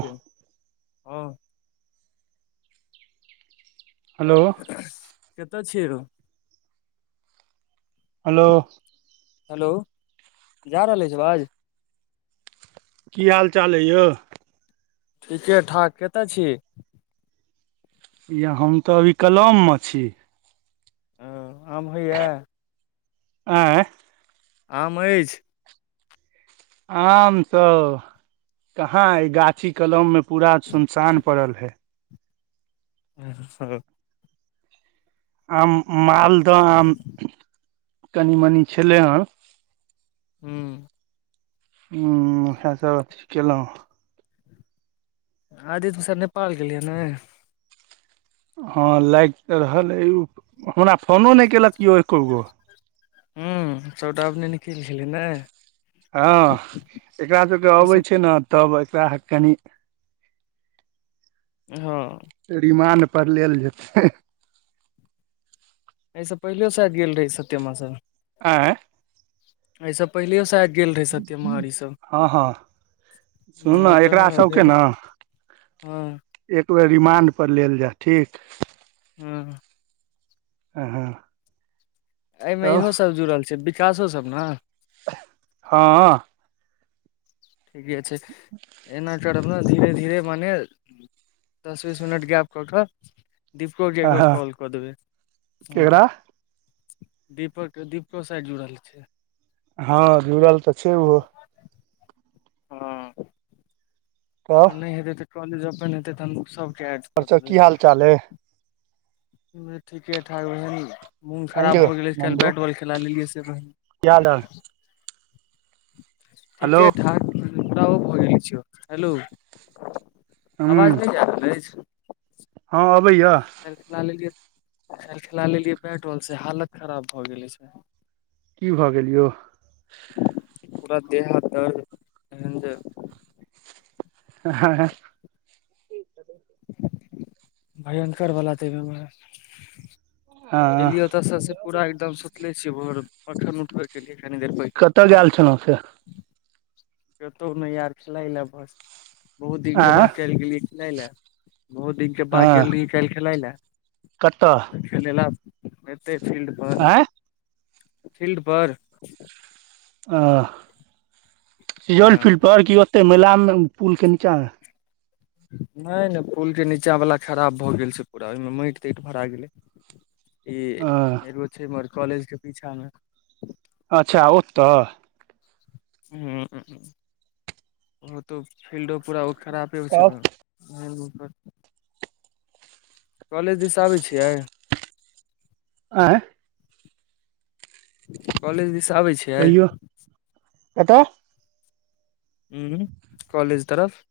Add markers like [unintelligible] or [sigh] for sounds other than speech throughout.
हँ हेलो कतय छिये रो हेलो हेलो जा रहल अछि आज की हाल चाल अइ यौ ठीके ठाक कतय छी हेया हम तऽ अभी कलममे छी ओ आम होइ ये आँइ आम अछि आम सब कहाँ ए गाछी कलम मे पूरा सुनसान पड़ल हेय ओ आम मालदह आम कनी मनी छले हेन हूँ हूँ उहे सब अथि केलहुँ आदित्य ओसब नेपाल गेलैय नाइ हँ लागि तऽ रहल ओ हमरा फोनो नहि केलक कियौ एकोगो हूँ सभटा अपने निकल गेलै नै हँ एकरा सबके अबै सब छै न तब एकरा कनि हँ त रिमान्ड पर लेल जेतै एहिसँ पहिलेयो साइद गेल रहै सत्यमा सब आँय एहिसँ पहिलेयो साइद गेल रहै सत्यमा और ईसभ हँ हँ सुनू हँ ने एकरा सबके ने हँ एक बेर रिमांड पर लेल जाए ठीक हूँ आहाँ एहिमे इहोसभ जुड़ल छय विकासोसभ ने हँ ठीके छय एना धीर धीे मने दस बीस मिनट गैप कऽ दीपकर ग एकबर हँ कॉल कऽ देब केकरा हं दीपक दीपको साइड जुड़ल थिन हँ जुड़ल तऽ छय ओहो हं तब आओर नहि हेते तऽ कॉलेज हेै त और सब की हाल चाल अइ ठीके ठाक बहन मोन आँय खराब यौ भऽ गेलै काल्ह नन्दू बैट बॉल खेला लेलियै से बहीन की हाल हेलो ठीके ठाकरा ओ घर ल छ हेलो हूँ अवाज नहि जाब रहय हँ अबैया ल खिला लेलियए खाल खिला लेलियै बैट बॉल से हालत खराब भए गेले छै की भऽ गेल यउ पूरा देह हाथ दर्द एहन छय हँ भयङंकरवला देब एलियै ओतऽसँसँ पूरा एकदम सुतले छियै भोर मखन उठबैके लिए कनि देर पहिले लऽ छल फेर कतहु नय यार खेलाय लए बस बहुत दिनक के आँय बाद चल गेलियै खेलै लए बहुत दिनके बाद गेल रहियै काल्ह खेलाय लए कतअ खेलेला हतै फील्ड पर आँय फील्ड पर ह सजौल फील्ड हँ पर क ओते मेलामे पुलके नीचाँमे नय नय पुल के नीचा वालला खराब भऽ गेल से पूरा ओहिमे माटि ताटि भरा गेलै ई हँ एगो छैमर कॉलेज के पीछा में अच्छा ओतऽ हं ओ तऽ फिल्डो पूरा ओ खरापे होइ तब छय कॉलेज दिस आबै छियइ आ कॉलेज दिस आबै छियै कहियौ कतऽ हं कॉलेज तरफ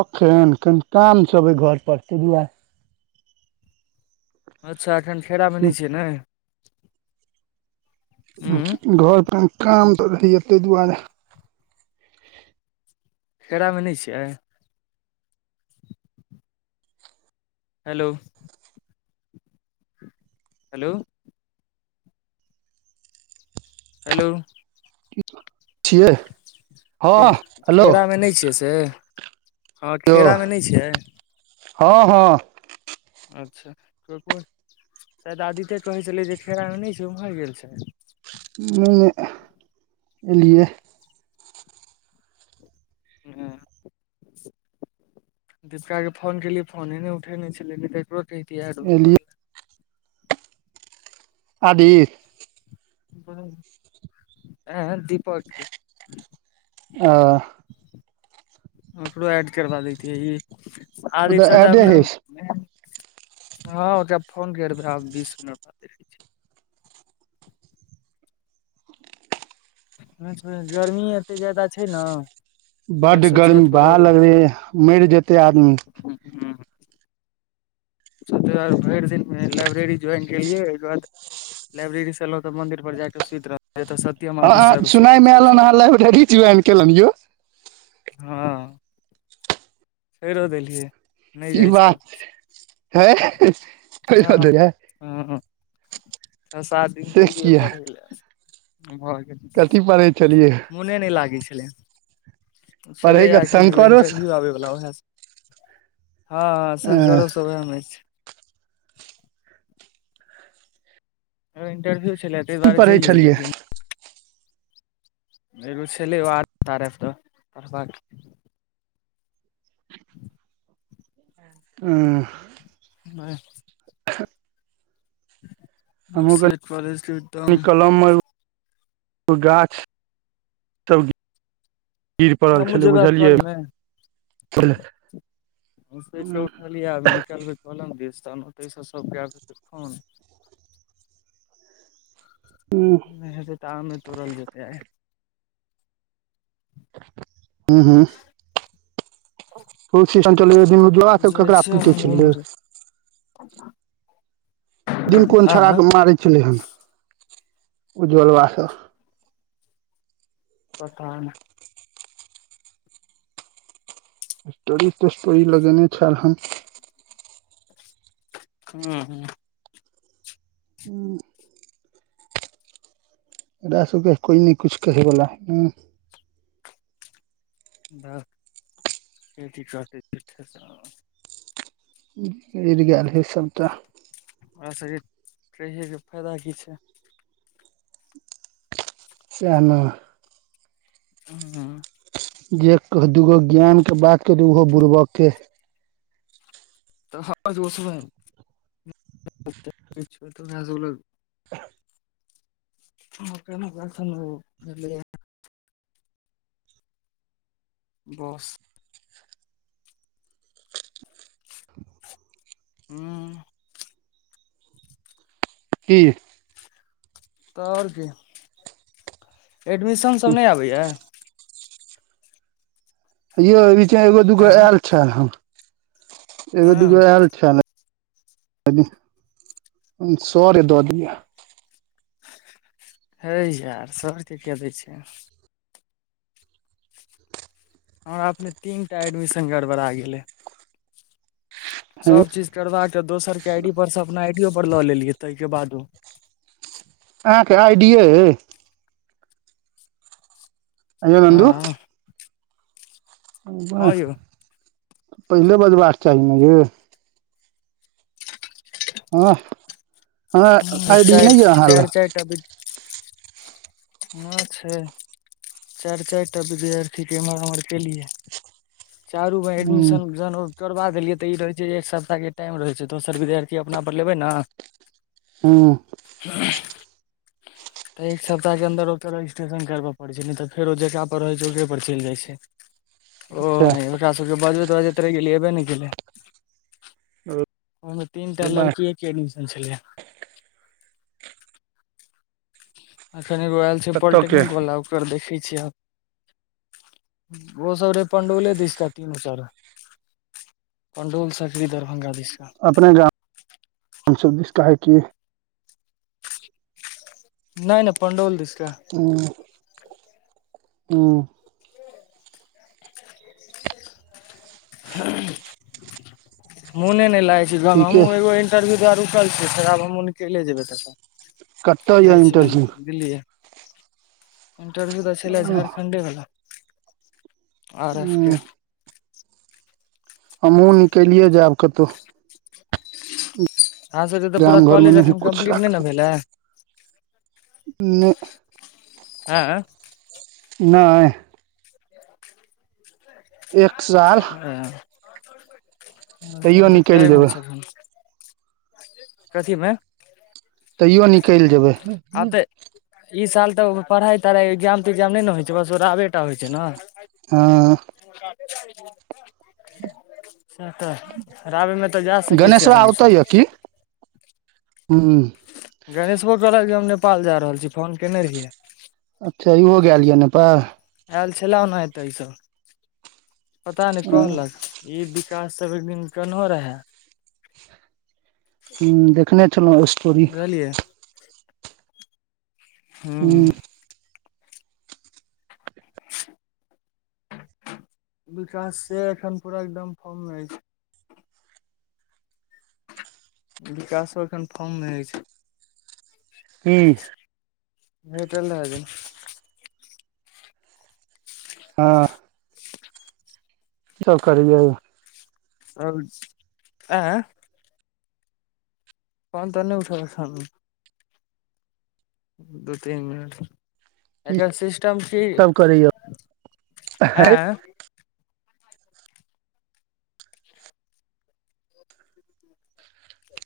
एखन कनि काम छबै घर पर तहि दुआरे अच्छा अखन खेरा में नहि छियै ने उंम्म घरपर काम तऽ रहैयए तहि दुआरे केरा में नहि छियै हेलो हेलो हेलो छियै खे हँ हेलो खेरा में नहि छियै से हँ यौ खेरामे नहि छियै हँ हँ अच्छा को शायद आदिते कहै छलै जे फेरामे नहि छै ओम्हर गेल छल में एलियै हँ दीपिका के फोन केलियै फोने ने उठेने छलै नइ तरो कहि एलियै अदी हँ दीपक आ ओकरो ऐड करबा लति है ई आर इ उधर तऽ एडे ने हस हँ ओब फोन करबै बीस मिनट बाते गर्मी एतेक जादा छय ने बार बड्ड से गर्मी छत परो बहा लगले मैर जेते आदमी भरि दिन में लाइब्रेरी ज्वाइन केलियै ओहिके बाद लाइब्रेरी से एलौ तऽ मन्दिर जाके सुध रह हँ अहाँ सुनाय में आल हह लाइब्रेरी ज्वाइन केललनि यौ हँ छरो देलियै नय की जाइ छिय बात आब है बधरय हं छ सात दिन गेलियै किया पढ़य लए भऽ गेल कथी पे चलिये मोने नहि लागै छलै ओ छलैए पढ़ैके एखन एगो शंकरो अ इन्टरव्यू आबैवला ओएह हँ ह सनगरो सब ओह में छै इंटरव्यू छलइ तहि की दुआरे पढ़ै जइयै छलियै लेकिन एगो छलै आर तऽ पढ़बाक हं ह [unintelligible] नय हमक सेट कॉलेज के एकदम कलम [unintelligible] ओ गाछसभ गिर पड़ल हमहूँ छलय जेबै आब बुझलियै कलमे त [inaudible] सुति उठलियै निकलबै कहल देश तह ओत सब गे खन नय हेतै तऽ आमे तोड़ल जेतै आइ हूहूँ बहुत सीन चिन जा सब जाइ केकरा छियै पीटे हम छलियै उम्हरे [unintelligible] [inaudible] दिन कोन छौड़ा आँ के मारय छलै हन उज्जवलबा स पता ने स्टोरी ते स्टोरी लगेने छल हुँ हूँ कोइ न कुछ के बोला दस चठ चौ गड़ गेल हइ सभटा ओकरा सबके कहिके फायदा की छय सैहने हं हं जे कह दूगो ज्ञान के बात कर ओहो बुड़बक के तऽ हं जोस भै [inaudible] ह [inaudible] म बख बस हूँ की तऽ और की एडमिशन सब नइ आबैया यौ बीचा एगो दूगो एँ आयल छैल ह एगो हँ दूगो आयल छैल सर दऽ दिअ है यार सर के किया दय छे हमरा अपने तीन टा एडमिशन गड़बड़ा गेलय हे सब चीज करवा के दोसर के आई डी पर से अपना आई डीयो पर लऽ लेलियै तइके बादो अहाँके आईडी यइ अय नेन्द [inaudible] हँ हँ यौ पहिले बजबाक चाही ने यउ हँ हँ आइडी नइ अयऽ अहाँ लए तब हं छै चारि चारि टा विद्यार्थी के एम्हर उम्हर केलियै चारू भय हूँ एडमिशनन करबा देलियै तऽ ई रहै छै जे एक सप्ताह के टाइम रहै छै दोसर विद्यार्थी अपना पर लेबै न हुँ हँ तऽ एक सप्ताह के अन्दर ओकर रजिस्ट्रेशन करब पड़े छै नइ तऽ फेर ओ जेकरा पर रहे छै ओेकरे पर चलि जाय छै [unintelligible] ओ ओकरा सभके बजबैत बाजैत रहि गेलै अयबे ने केलै ओहिमे तीन टा लड़कीके एडमिशन छलय एखन एगो आयल छै कतऽ के पॉलिटेक्निक वला ओकर देखै छियै आब ओ सब रहे पणडौले दिशका तीनू चार पणडोल सकरी दरभंगा जिलामें अपने गाम हमसब दिस कहै की नइ नइ पंडौल दिसका हँ हँ ह [inaudible] मैने ने लागे अइछ ठीके इन्टरव्यूआर उठलियै फे आब हम ओ निकले जेबै तखन कतऽ यऽ जाइ छी इंटरव्यू कनि दिल्लीए इंटरव्यू तऽ छलै हूँ झारखण्डे वला आर एफ के हमहुँ निकलिये जायब कतहु आहाँ सबके तऽ पूरा गाम घर मे कॉलेज नहि अखन कुछ कम्प्लीट नइ न राखल भेलै [inaudible] [inaudible] है नाए [inaudible] एक साल तैयो निकलि जेबै [unintelligible] [inaudible] कथी मे तैयो निकलि जेबै आब तऽ ई साल तऽ पढ़ाइ तढ़ाइ एग्जाम तग्जाम नइ न होइ छै बस ओराबे टा होइ छै न हँ [unintelligible] [unintelligible] जा सकै छीयै गणेशवा आरामसँ ओतऽ यऽ की [unintelligible] गणेश भो कहक जे हम नेपाल जा रहल छी फोन केने रहियै अच्छ इहो गेल यऽ नेपाल आयल छले ओना हेते ई सब [inaudible] पता नहि हूँ कहलक ई विकास त एक दिन केनो रहे हूं देखने छलहुँ स्टोरी बुझलियै हूँ हूं विकास से एखन पूरा एकदम फम म ऐछ विकासो एखन फर्म मे छै की [unintelligible] हँ की सब करैए [unintelligible] फोन तोन नइ उठबै छैन [inaudible] दू तीन मिनट की एकर सिस्टेम कि सब करै यौ [inaudible] आँय आएँ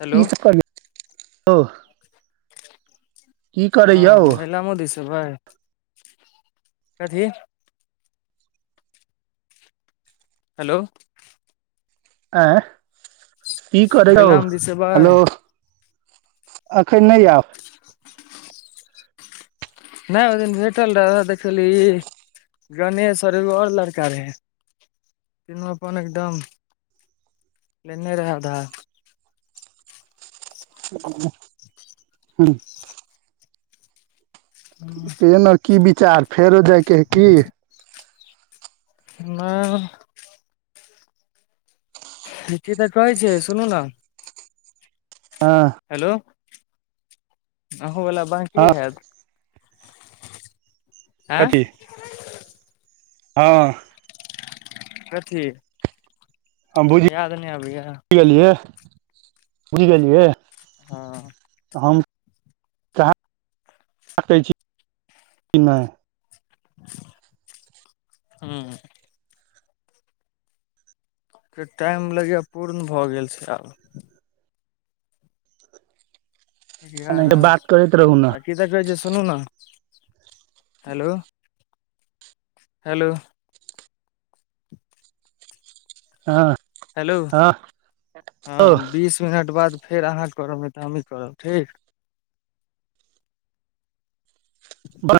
हेलो हँ [unintelligible] यौ की [inaudible] करै यौ हँ महिलामों दिश आबै कथी हेलो आँ [unintelligible] महिलाम दिस एबै हेलो एखन नहि आओं नहि ओहि दिन भेटल रह ओहे देखली गणेश और एगो और लड़का रहै तीनो अपन एकदम लेने रहै अधार [unintelligible] आधार पी न की विचार फेरो जायके है की नइ ठिके तऽ कहै छै सुनू ने ह [unintelligible] हेलो [inaudible] अहूँ वला बाँ की हँ हैत आँ कथी हँ कथी याद न अभय गेलिय बुझ गेलियइ हँ हम कहाँ सकै छी कि नइ [unintelligible] हूँ के टाइम लगैए पूर्ण भऽ गेल छय आब नहि तऽ बात एगारह करैत रहू ने की तऽ कहै छै सुनू ने हेलो हेलो हँ हेलो हँ यौ हँ बीस मिनट बाद फेर अहाँ करब नहि तऽ हमहीँ करब ठीक बाह